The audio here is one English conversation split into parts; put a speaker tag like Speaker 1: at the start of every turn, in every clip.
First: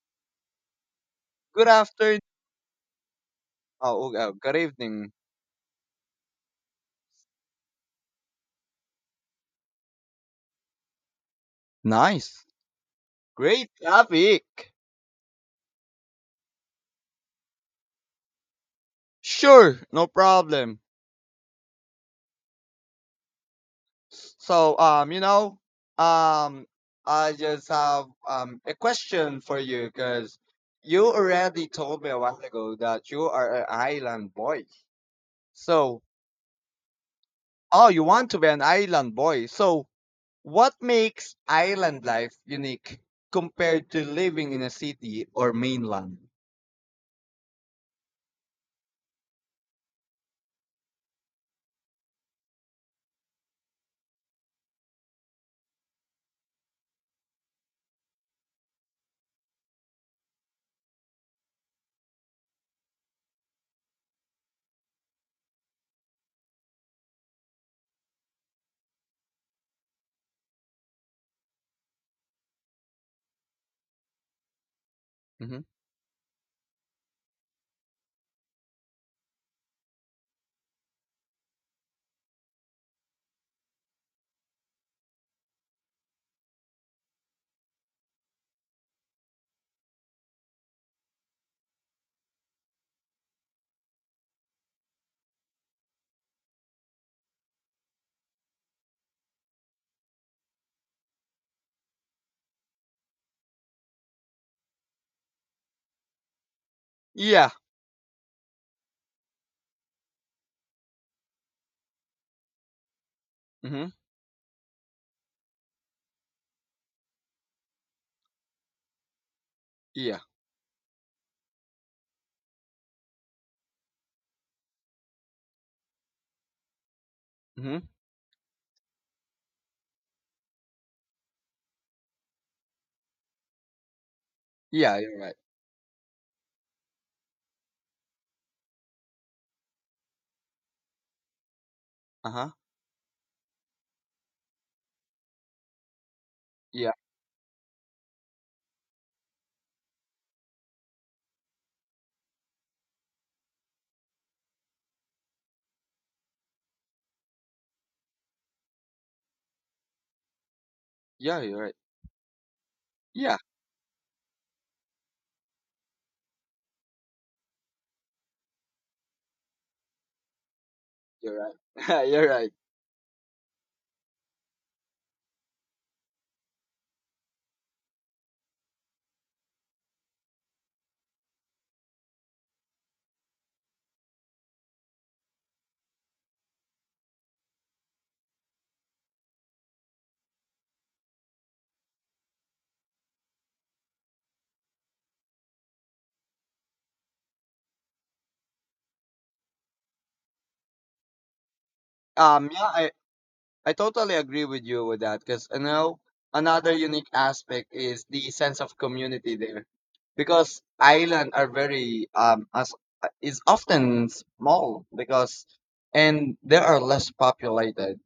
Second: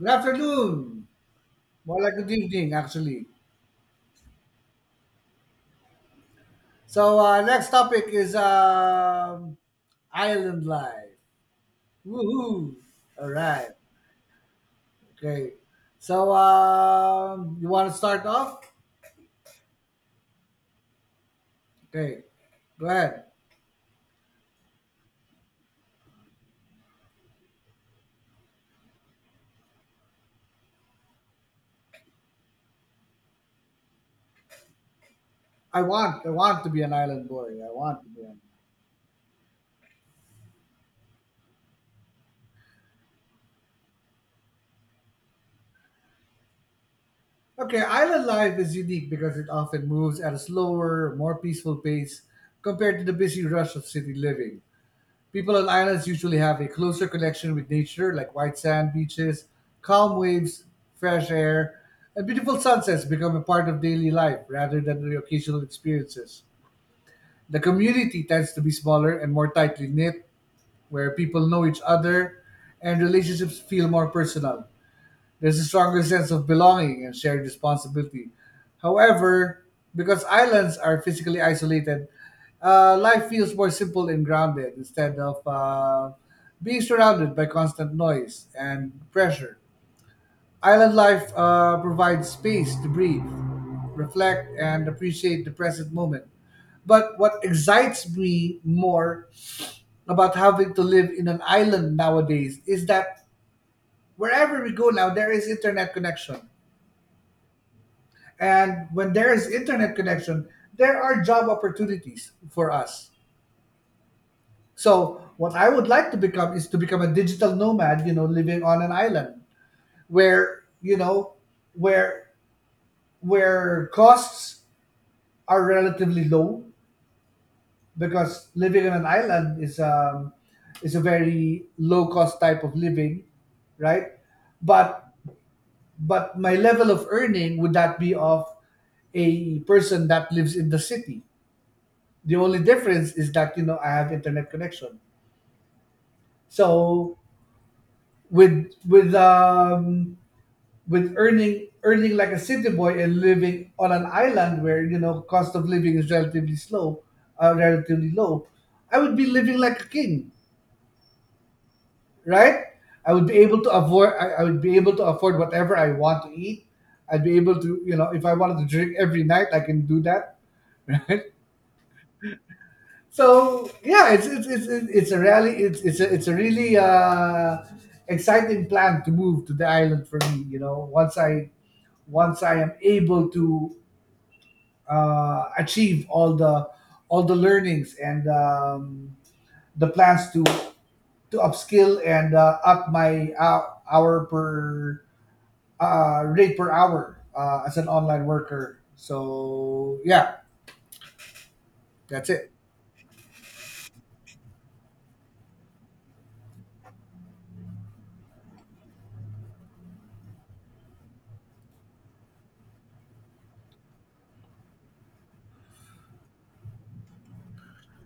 Speaker 1: Good afternoon.
Speaker 2: Good
Speaker 1: More like
Speaker 2: afternoon.
Speaker 1: good evening, actually.
Speaker 2: Oh, good evening.
Speaker 1: So, next topic is island life.
Speaker 2: Nice.
Speaker 1: Woohoo! All right.
Speaker 2: Great topic.
Speaker 1: Okay. So, you want to start off?
Speaker 2: Sure, no problem.
Speaker 1: Okay. Go ahead.
Speaker 2: So, um, you know, um, I just have a question for you, because you already told me a while ago that you are an island boy. So,
Speaker 1: I want to be an island boy. I
Speaker 2: oh,
Speaker 1: want
Speaker 2: you
Speaker 1: to be.
Speaker 2: want to be an island boy. So, what makes island life unique compared to living in a city or mainland?
Speaker 1: Okay. Island life is unique because it often moves at a slower, more peaceful pace compared to the busy rush of city living. People on islands usually have a closer connection with nature, like white sand beaches, calm waves, fresh air, and beautiful sunsets become a part of daily life rather than the occasional experiences. The community tends to be smaller and more tightly knit, where people know each other and relationships feel more personal. There's
Speaker 2: Hmm.
Speaker 1: a stronger sense of belonging and shared responsibility. However, because islands are physically isolated, life feels more simple and grounded instead of being surrounded by constant noise and pressure. Island life provides space to breathe, reflect, and appreciate the present moment. But what excites me more about having to live in an island nowadays is that wherever we go now, there is internet connection,
Speaker 2: Yeah.
Speaker 1: and when there is internet connection, there are job opportunities for us.
Speaker 2: Hmm.
Speaker 1: So what I would like to become is to become a digital nomad, you know, living on an island
Speaker 2: Yeah.
Speaker 1: where you know where where costs are relatively low,
Speaker 2: Mm-hmm.
Speaker 1: because living on an island is a very low cost type of living, right?
Speaker 2: Yeah,
Speaker 1: But
Speaker 2: you're right.
Speaker 1: my level of earning would that be of a person that lives in the city. The
Speaker 2: Uh-huh.
Speaker 1: only difference is that, I have internet connection.
Speaker 2: Yeah.
Speaker 1: So, with with um with earning like a city boy and living on an island where, cost of living is relatively slow, relatively low, I would be living like a king,
Speaker 2: Yeah, you're right.
Speaker 1: right? I would be
Speaker 2: Yeah,
Speaker 1: able to afford I, I would be able to afford whatever I want to eat. I'd be able to, if I wanted to drink every night, I can do that.
Speaker 2: you're right. You're right.
Speaker 1: So yeah, it's a really exciting plan to move to the island for me. You know, once I am able to achieve all the learnings and, the plans to upskill and up my hour per rate per hour as an online worker. So yeah, that's it.
Speaker 2: Yeah, I totally agree with you with that, because I know another unique aspect is the sense of community there, because island are very as is often small, because and they are less populated.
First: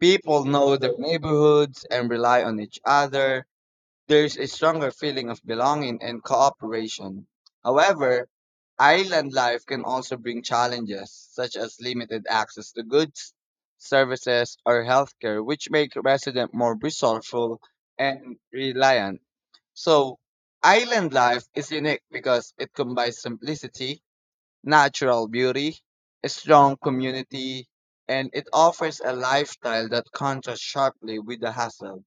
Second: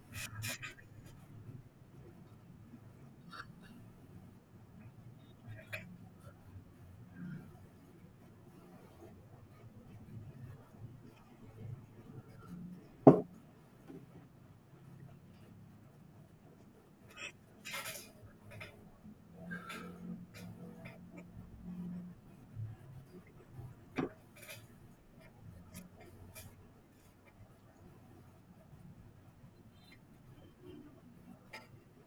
Speaker 2: People know their neighborhoods and rely on each other. There's a stronger feeling of belonging and cooperation. However, island life can also bring challenges, such as limited access to goods, services, or healthcare, which make residents more resourceful and reliant. So, island life is unique because it combines simplicity, natural beauty, a strong community, and it offers a lifestyle that contrasts sharply with the hustle,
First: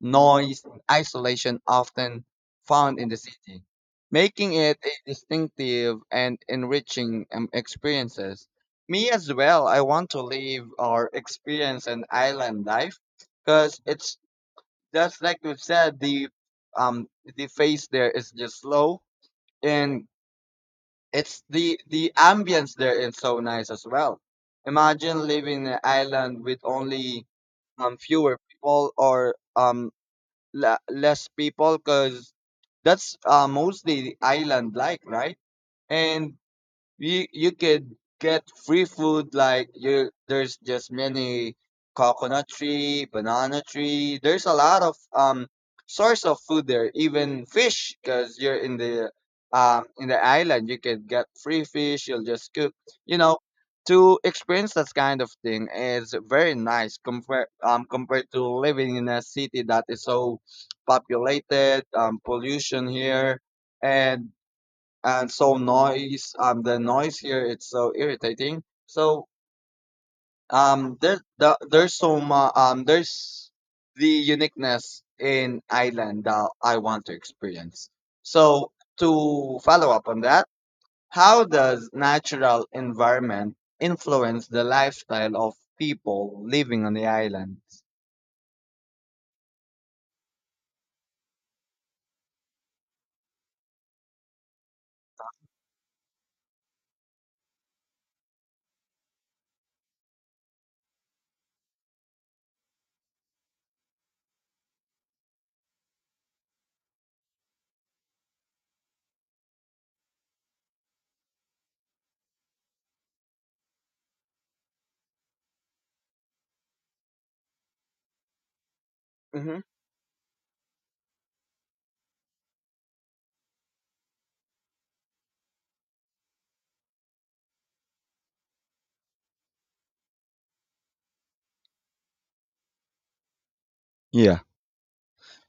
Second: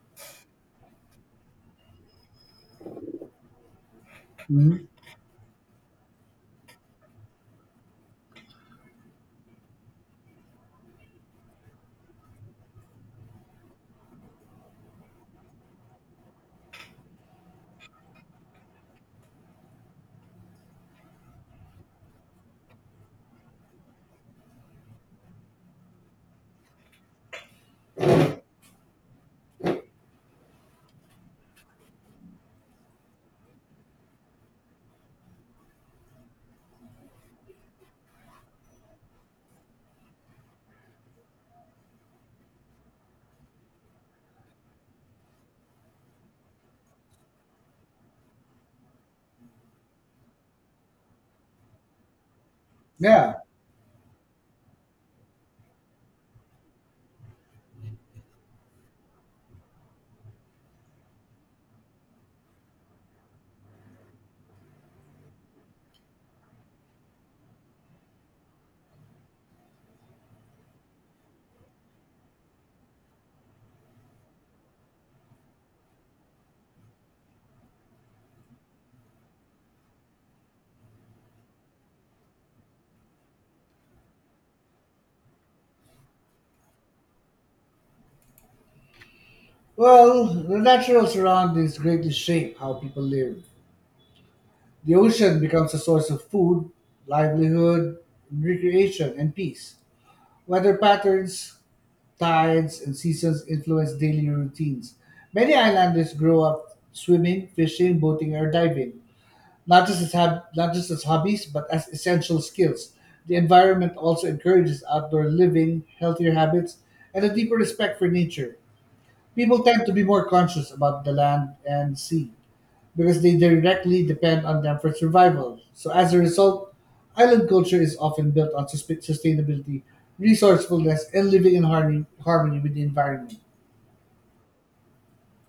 Speaker 2: noise, and isolation often found in the city, making it
Speaker 1: Mhm.
Speaker 2: a distinctive and enriching experiences. Me as well, I want to live or experience an island life because it's just like we said, um the face there is just slow, and it's the ambience there is so nice as well. Imagine living in an island with only fewer people, or less people, because that's mostly island like, right? And you could get free food, like you, there's just many coconut tree, banana tree, there's a lot of source of food there, even fish, because you're in the island, you can get free fish, you'll just cook, you
Speaker 1: Yeah.
Speaker 2: know, to experience that kind of thing is very nice compared compared to living in a city that is so populated, pollution here, and and so noise, the noise here, it's so irritating. So there's so much there's the uniqueness in Ireland that I want to experience. So, to follow up on that, how does natural environment influence the lifestyle of people living on the island?
Speaker 1: Well, the natural surroundings greatly shape how people live. The ocean becomes a source of food, livelihood, recreation, and peace. Weather patterns, tides, and seasons influence daily routines. Many islanders grow up swimming, fishing, boating, or diving, not just as hobbies, but as essential skills. The environment also encourages outdoor living, healthier habits, and a deeper respect for nature.
Speaker 2: Hmm.
Speaker 1: People tend to be more conscious about the land and sea because they directly depend on them for survival. So, as a result, island culture is often built on sustainability, resourcefulness, and living in harmony with the environment.
Speaker 2: Yeah.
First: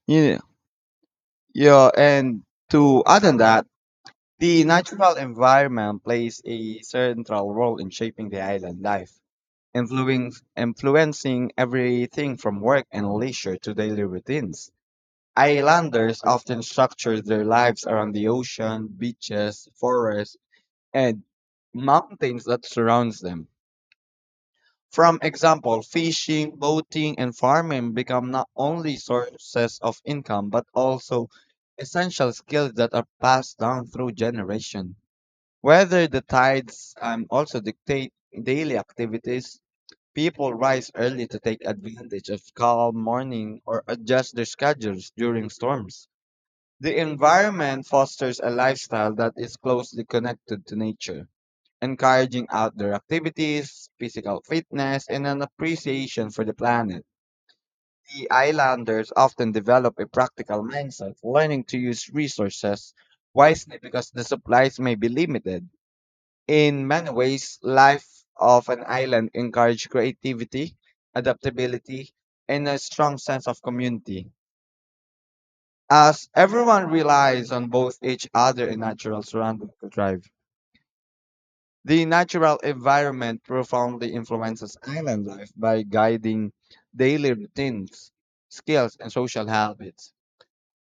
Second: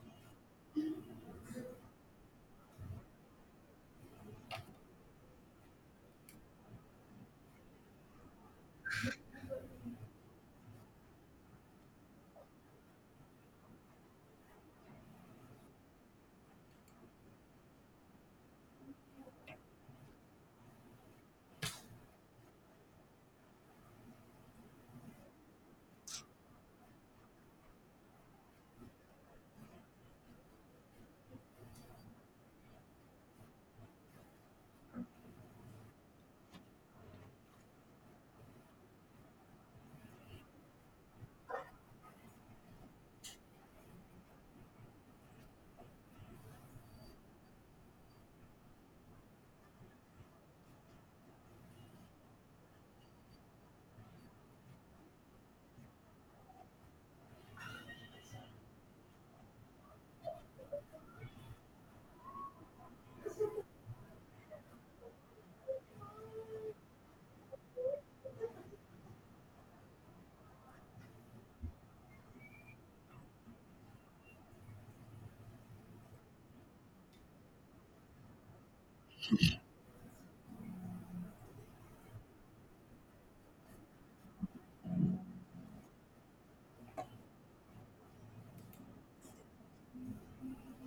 Speaker 2: Yeah. Yeah. And to add on that, the natural environment plays a central role in shaping the island life, influencing everything from work and leisure to daily routines. Islanders often structure their lives around the ocean, beaches, forests, and mountains that surrounds them. From example, fishing, boating, and farming become not only sources of income, but also essential skills that are passed down through generation. Whether the tides also dictate daily activities, people rise early to take advantage of calm morning or adjust their schedules during storms. The environment fosters a lifestyle that is closely connected to nature, encouraging outdoor activities, physical fitness, and an appreciation for the planet. The islanders often develop a practical mindset, learning to use resources wisely, because the supplies may be limited. In many ways, life of an island encouraged creativity, adaptability, and a strong sense of community, as everyone relies on both each other and natural surroundings to thrive. The natural environment profoundly influences island life by guiding daily routines, skills, and social habits.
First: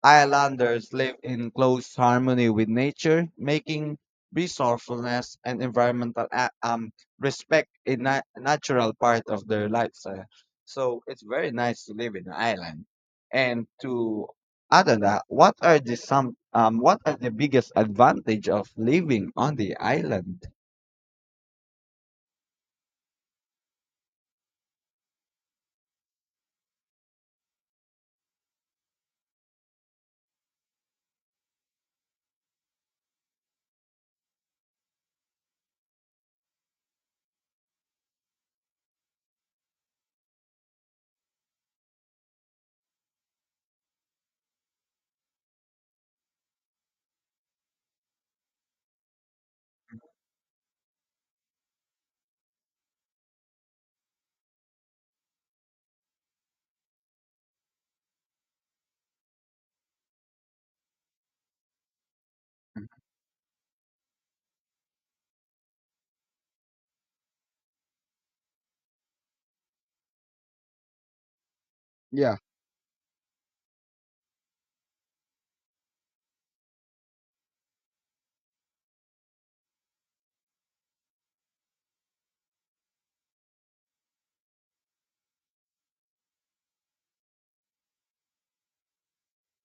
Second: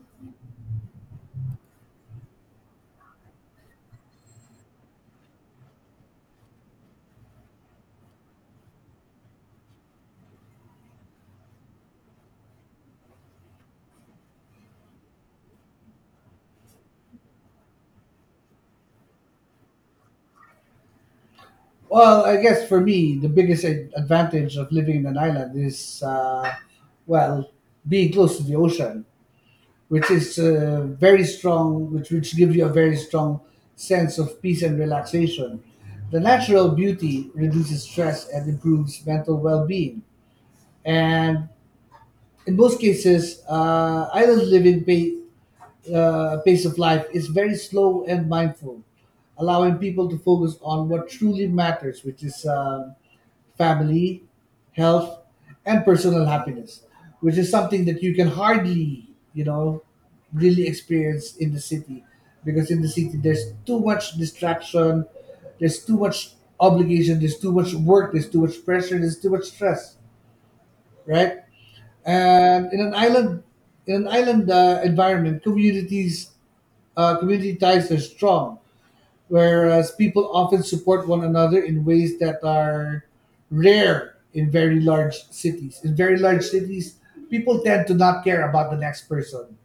Speaker 2: Islanders live in close harmony with nature, making resourcefulness and respect natural part of their lifestyle. So it's very nice to live in an island. And to, other than that, what are the some what are the biggest advantage of living on the island?
Speaker 1: Well, I guess for me, the biggest advantage of living in an island is, well, being close to the ocean, which is very strong, which gives you a very strong sense of peace and relaxation. The natural beauty reduces stress and improves mental well being. And in most cases, island living pace of life is very slow and mindful, allowing people to focus on what truly matters, which is family, health, and personal happiness, which is something that you can hardly, really experience in the city, because in the city there's too much distraction, there's too much obligation, there's too much work, there's too much pressure, there's too much stress, right?
Speaker 2: Yeah.
Speaker 1: And in an island, environment, community ties are strong, whereas people often support one another in ways that are rare in very large cities. In very large cities, people tend to not care about the next person.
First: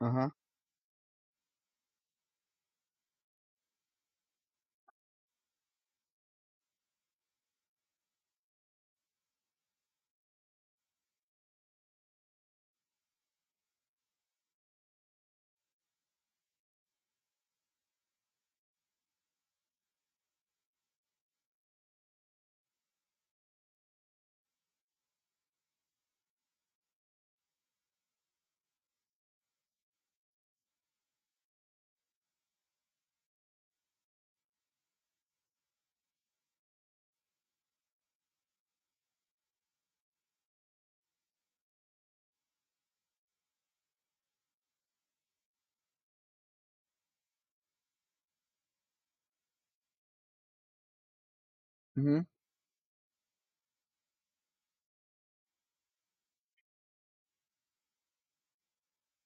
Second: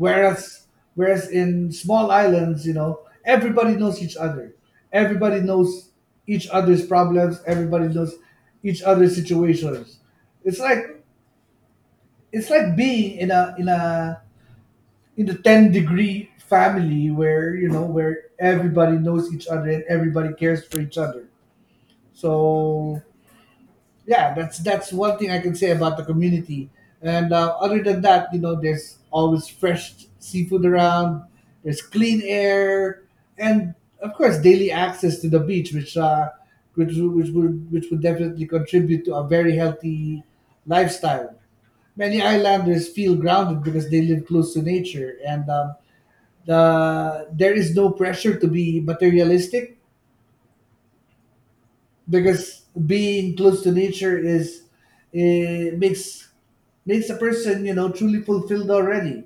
Speaker 2: Uh huh.
Speaker 1: in small islands, you know, everybody knows each other. Everybody knows each other's problems, everybody knows each other's situations. It's like being in a in a in the 10 degree family, where, everybody knows each other and everybody cares for each other. So yeah, that's one thing I can say about the community. And other than that, you know, there's always fresh seafood around. There's clean air, and of course, daily access to the beach, which would definitely contribute to a very healthy lifestyle. Many islanders feel grounded because they live close to nature, and there is no pressure to be materialistic,
Speaker 2: Mm-hmm.
Speaker 1: because being close to nature eh, makes makes a person, truly fulfilled already.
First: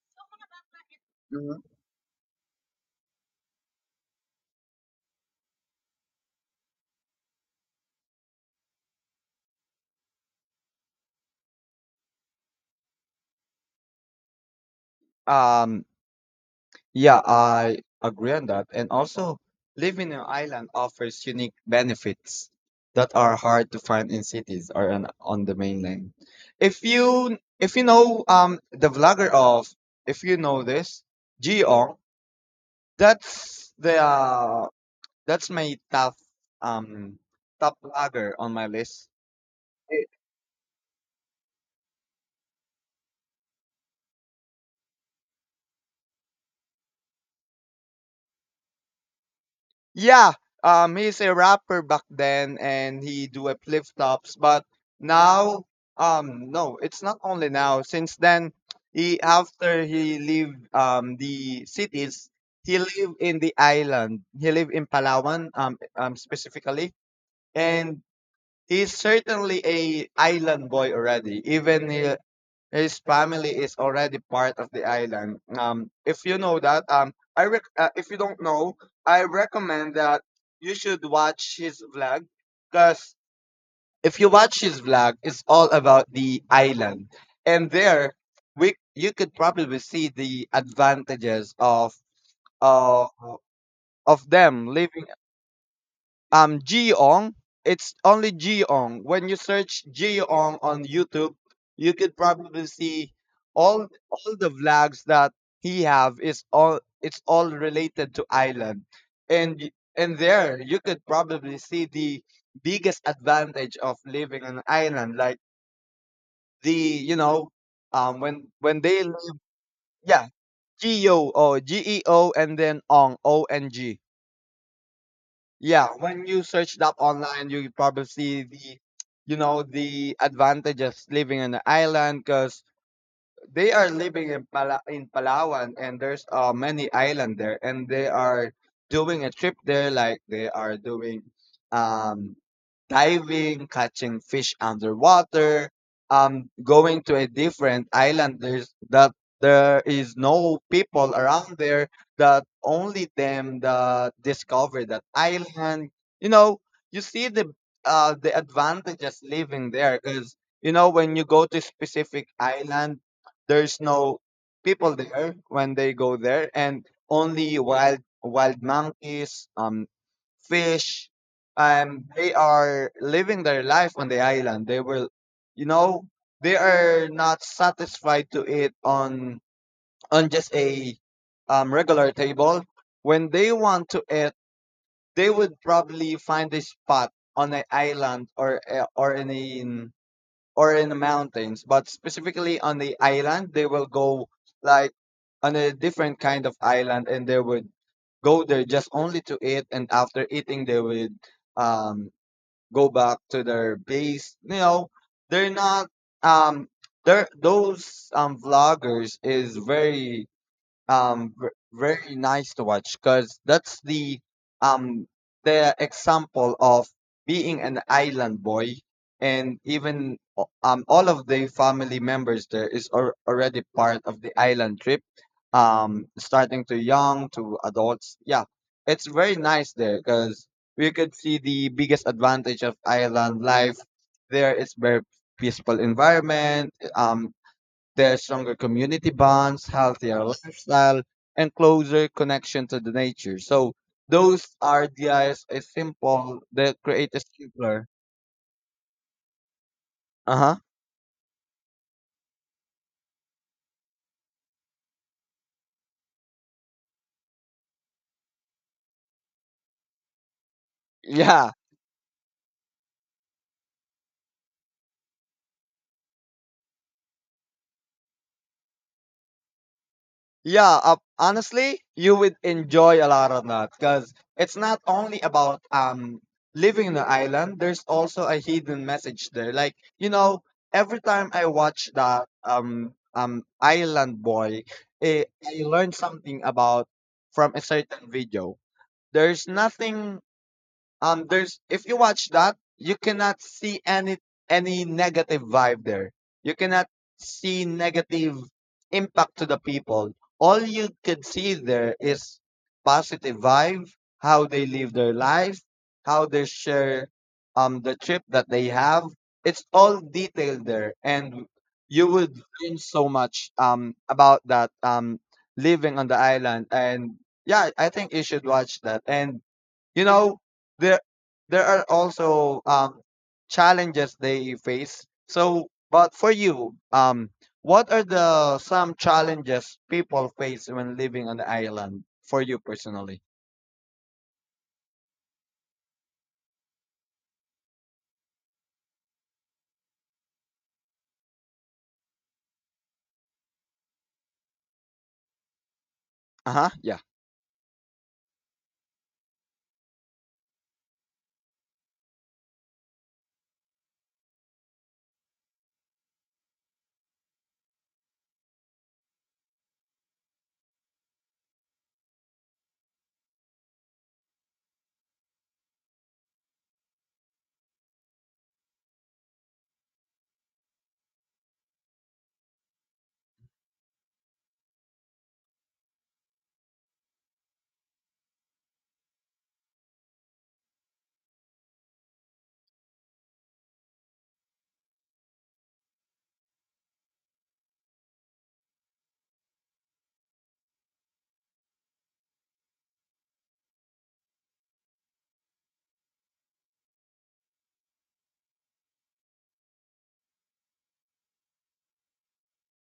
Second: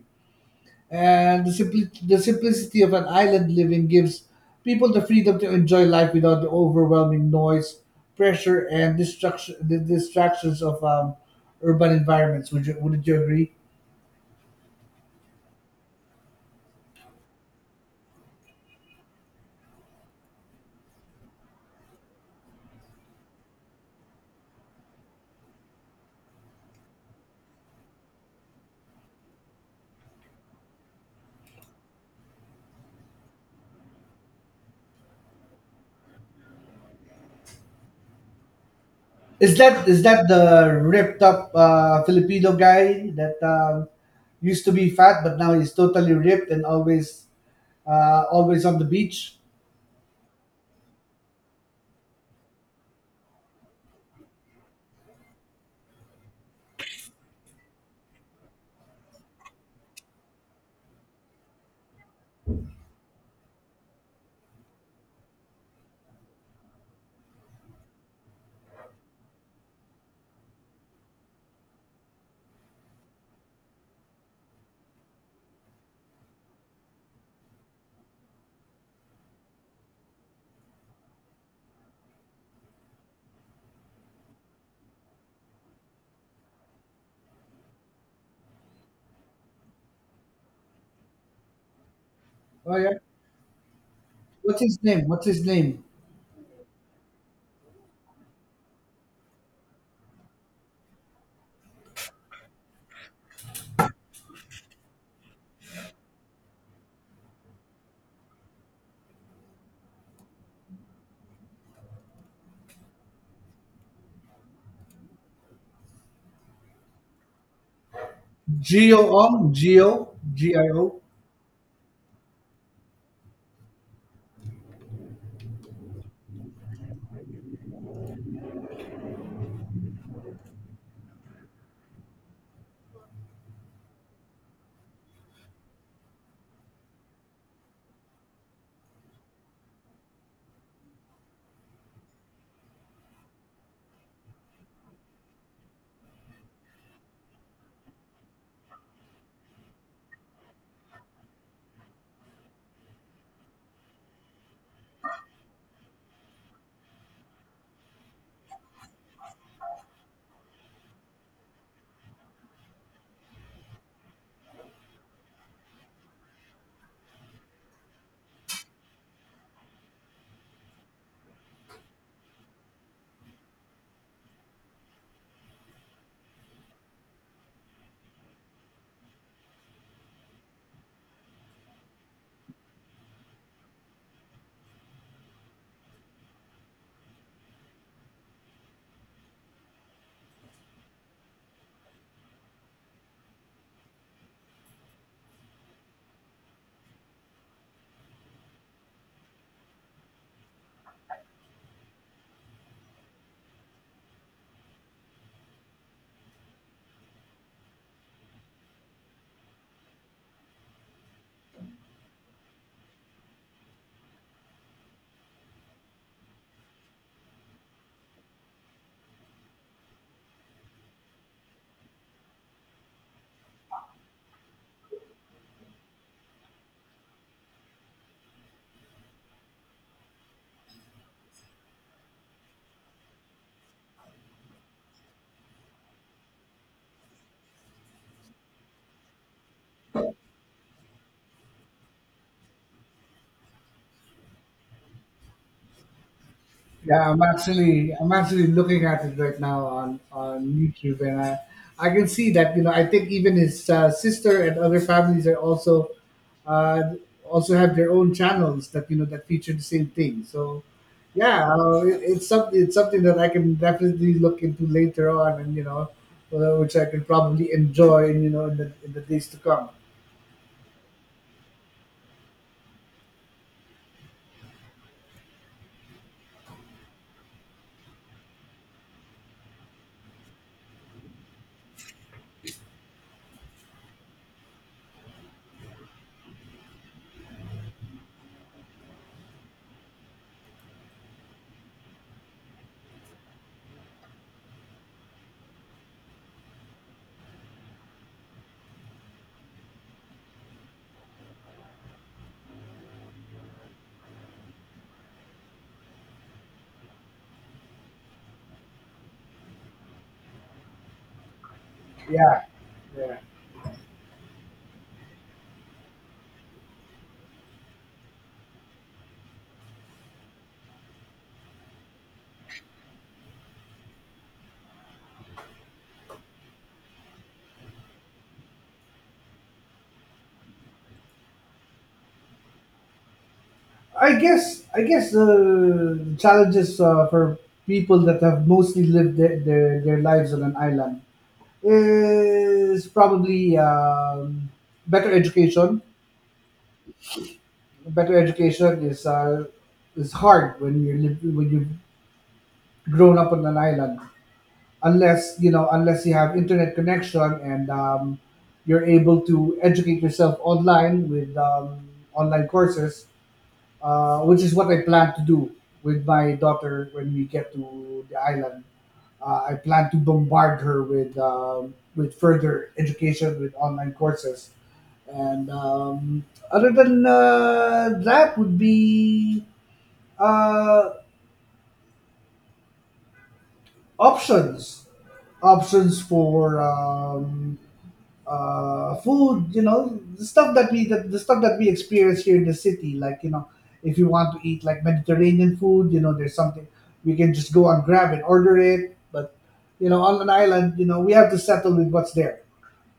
Speaker 1: And
Speaker 2: Hmm.
Speaker 1: the simplicity of an island living gives people the freedom to enjoy life without the overwhelming noise, pressure, and distraction the distractions of urban environments. Would you agree?
Speaker 2: Um, Yeah, I agree on that. And also, living in an island offers unique benefits that are hard to find in cities or on the mainland. If you know the vlogger of, if you know this Gio, that's the that's my um top vlogger on my list.
Speaker 1: Is that the ripped up Filipino guy that, used to be fat but now he's totally ripped and always on the beach?
Speaker 2: Yeah, he's a rapper back then, and he do a flip flops. But now, no, it's not only now. Since then, he after he leave the cities, he live in the island. He live in Palawan, specifically, and he's certainly a island boy already. Even he, his family is already part of the island. If you know that, if you don't know, I recommend that you should watch his vlog, because if you watch his vlog, it's all about the island, and there we you could probably see the advantages
Speaker 1: Oh yeah.
Speaker 2: uh, of
Speaker 1: What's
Speaker 2: them
Speaker 1: his
Speaker 2: living.
Speaker 1: name? What's his name?
Speaker 2: Geong. It's only Geong. When you search Geong on YouTube, you could probably see all the vlogs that he have is all, it's all related to island. And there you could probably see the biggest advantage of living on an island, like the, you know, when
Speaker 1: Gio
Speaker 2: they live.
Speaker 1: Ong. Gio.
Speaker 2: Yeah.
Speaker 1: G I O.
Speaker 2: Geo, and then on Ong. Yeah, when you search that online, you probably see the, you know, the advantages living on the island, because they are living in in Palawan, and there's many island there, and they are doing a trip there, like they are doing um diving, catching fish underwater, going to a different island. There's that there is no people around there. That only them that discover that island. You know, you see the advantages living there, because you know, when you go to specific island, there's no people there when they go there, and only wild monkeys, fish, and they are living their life on the island. They will, you know, they are not satisfied to eat on just a regular table. When they want to eat, they would probably find a spot on an island, or a or in the mountains, but specifically on the island, they will go like on a different kind of island, and they would go there just only to eat, and after eating they would um go back to their base. You know, they're not um, they're those vloggers is very very nice to watch, because that's um the example of being an island boy, and even all of the family members there is already part of the island trip, um, starting to young to adults. Yeah, it's very nice there, because we could see the biggest advantage of island life. There is very peaceful environment, um, there's stronger community bonds, healthier lifestyle, and closer connection to the nature. So those RDIs is simple. The create
Speaker 1: Yeah,
Speaker 2: a simpler.
Speaker 1: I'm actually looking at it right now on
Speaker 2: Uh huh.
Speaker 1: YouTube, and I can see that, I think even his sister and other families are also, uh, also have their own channels that, that feature the same thing. So yeah,
Speaker 2: Yeah.
Speaker 1: it's something, that I can definitely look into later on, and, which I can probably enjoy, and, in the days to come.
Speaker 2: Yeah. Honestly, you would enjoy a lot of that, because it's not only about living in the island. There's also a hidden message there. Like you know, every time I watch that Island Boy, eh, I learn something about from a certain video. There's nothing there's if you watch that, you cannot see any negative vibe there. You cannot see negative impact to the people. All you could see there is positive vibe, how they live their life, how they share the trip that they have. It's all detailed there, and you would
Speaker 1: Yeah,
Speaker 2: learn so
Speaker 1: yeah.
Speaker 2: much about that living on the island. And yeah, I think you should watch that, and you know, there there are also challenges they face. So, but for you, what are the some challenges people face when living on the island for you personally?
Speaker 1: I guess the challenges, for people that have mostly lived their lives on an island is probably, better education.
Speaker 2: Uh huh. Yeah.
Speaker 1: Better education is hard when you live when you've grown up on an island, unless you have internet connection and, you're able to educate yourself online with, online courses, which is what I plan to do with my daughter when we get to the island. I plan to bombard her with, further education with online courses, and, other than that would be, uh, options options for, food. You know, the stuff that we experience here in the city. Like, if you want to eat like Mediterranean food, you know, there's something we can just go on Grab and order it. But, on an island, we have to settle with what's there,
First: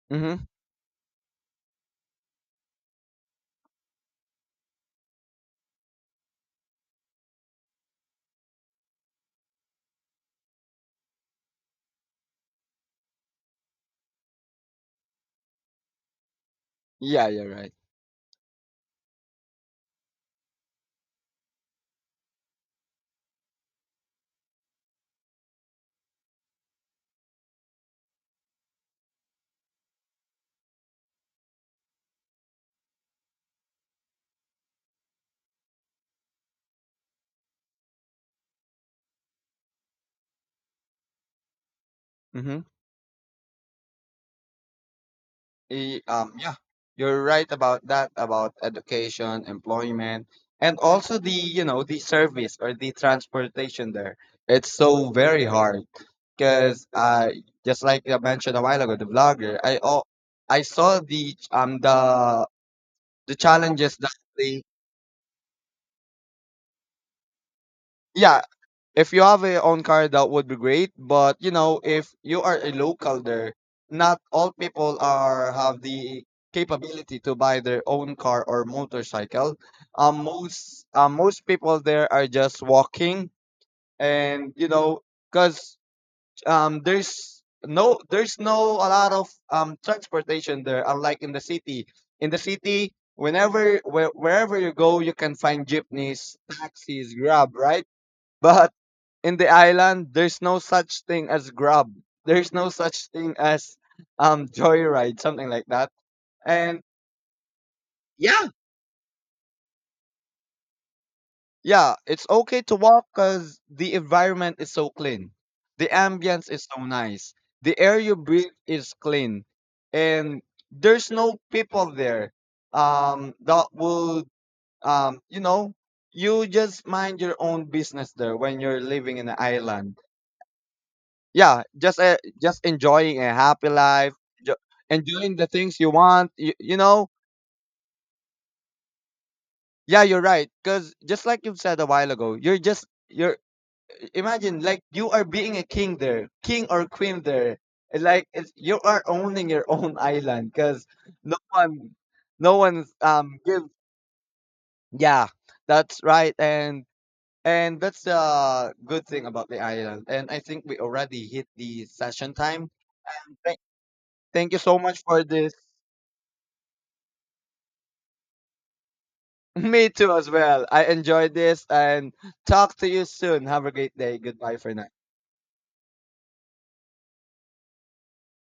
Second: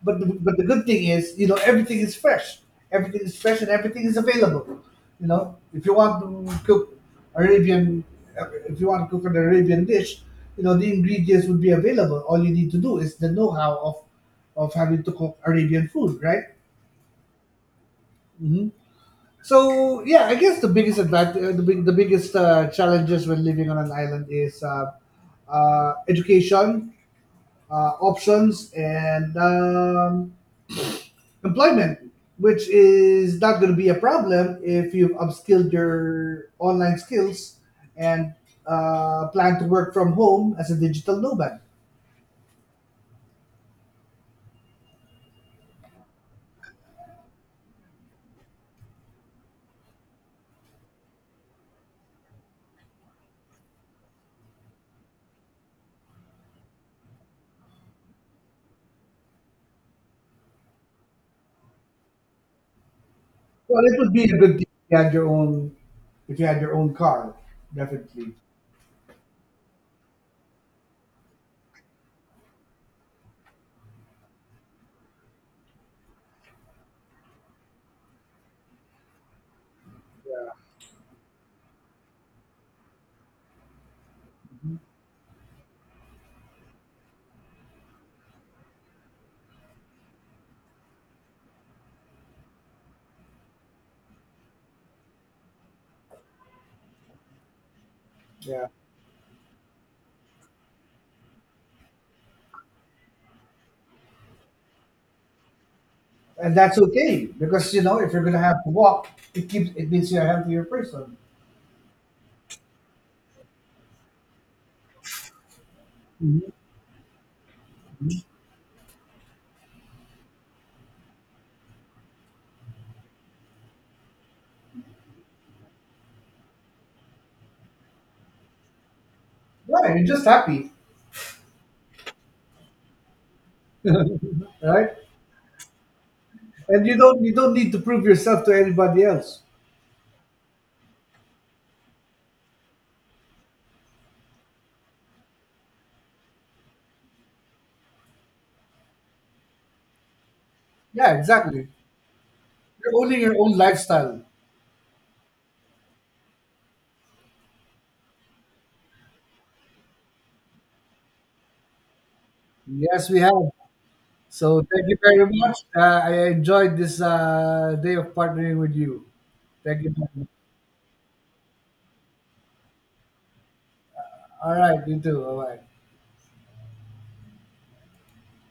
Speaker 1: but
Speaker 2: Mm-hmm.
Speaker 1: the good thing is, everything is fresh. Everything is fresh and everything is available. You know, if you want to cook Arabian, if you want to cook an Arabian dish, the ingredients would be available. All you need to do is the know-how of having to cook Arabian food, right?
Speaker 2: Yeah, you're right.
Speaker 1: hmm So yeah, I guess the biggest advantage, the big, the biggest challenges when living on an island is, education, options, and, employment, which is not going to be a problem if you've upskilled your online skills and, plan to work from home as a digital nomad.
Speaker 2: Mm-hmm. Yeah, you're right about that, about education, employment, and also the, you know, the service or the transportation there. It's so very hard, because just like I mentioned a while ago, the vlogger, I, oh, I saw the the
Speaker 1: Well,
Speaker 2: challenges
Speaker 1: it would
Speaker 2: that
Speaker 1: be a good
Speaker 2: they.
Speaker 1: thing if you had your own, if you had your own car, definitely.
Speaker 2: Yeah, if you have a own car, that would be great. But you know, if you are a local there, not all people are have the capability to buy their own car or motorcycle. Most people there are just walking, and you know, cause there's no a lot of transportation there, unlike in the city. In the city, whenever wherever you go, you can find jeepneys, taxis, grab, right?
Speaker 1: Yeah,
Speaker 2: But in the island there's no such thing as grub, there's no such thing as joyride, something like that.
Speaker 1: and that's
Speaker 2: And
Speaker 1: okay because, if you're gonna
Speaker 2: yeah,
Speaker 1: have to walk, it means you're a healthier person.
Speaker 2: yeah, it's okay to walk, because the environment is so clean, the ambience is so nice, the air you breathe is clean, and there's no people there, that would um, you know, you just mind your own business there when you're living in an island.
Speaker 1: Yeah, you're just happy,
Speaker 2: Yeah, just enjoying a happy life, jo-
Speaker 1: right?
Speaker 2: enjoying the things you want, you
Speaker 1: And
Speaker 2: know.
Speaker 1: you don't need to prove yourself to anybody else.
Speaker 2: Yeah, you're right, because just like you said a while ago, you're, imagine like you are being a king there, king or queen there. It's like it's, you are owning your own island, because
Speaker 1: Yeah,
Speaker 2: no
Speaker 1: exactly.
Speaker 2: one no one's
Speaker 1: You're owning your own
Speaker 2: give.
Speaker 1: lifestyle.
Speaker 2: Yeah, that's right. And that's the good thing about the island, and I think we already hit the session time.
Speaker 1: Yes, we have.
Speaker 2: Thank Thank you
Speaker 1: So
Speaker 2: so
Speaker 1: thank you
Speaker 2: much for
Speaker 1: very
Speaker 2: this.
Speaker 1: much. I enjoyed this day of partnering with you. Thank
Speaker 2: Me too
Speaker 1: you.
Speaker 2: as well. I enjoyed this, and talk to you soon. Have a great day.
Speaker 1: All
Speaker 2: Goodbye for
Speaker 1: right,
Speaker 2: now.
Speaker 1: you too. Bye bye.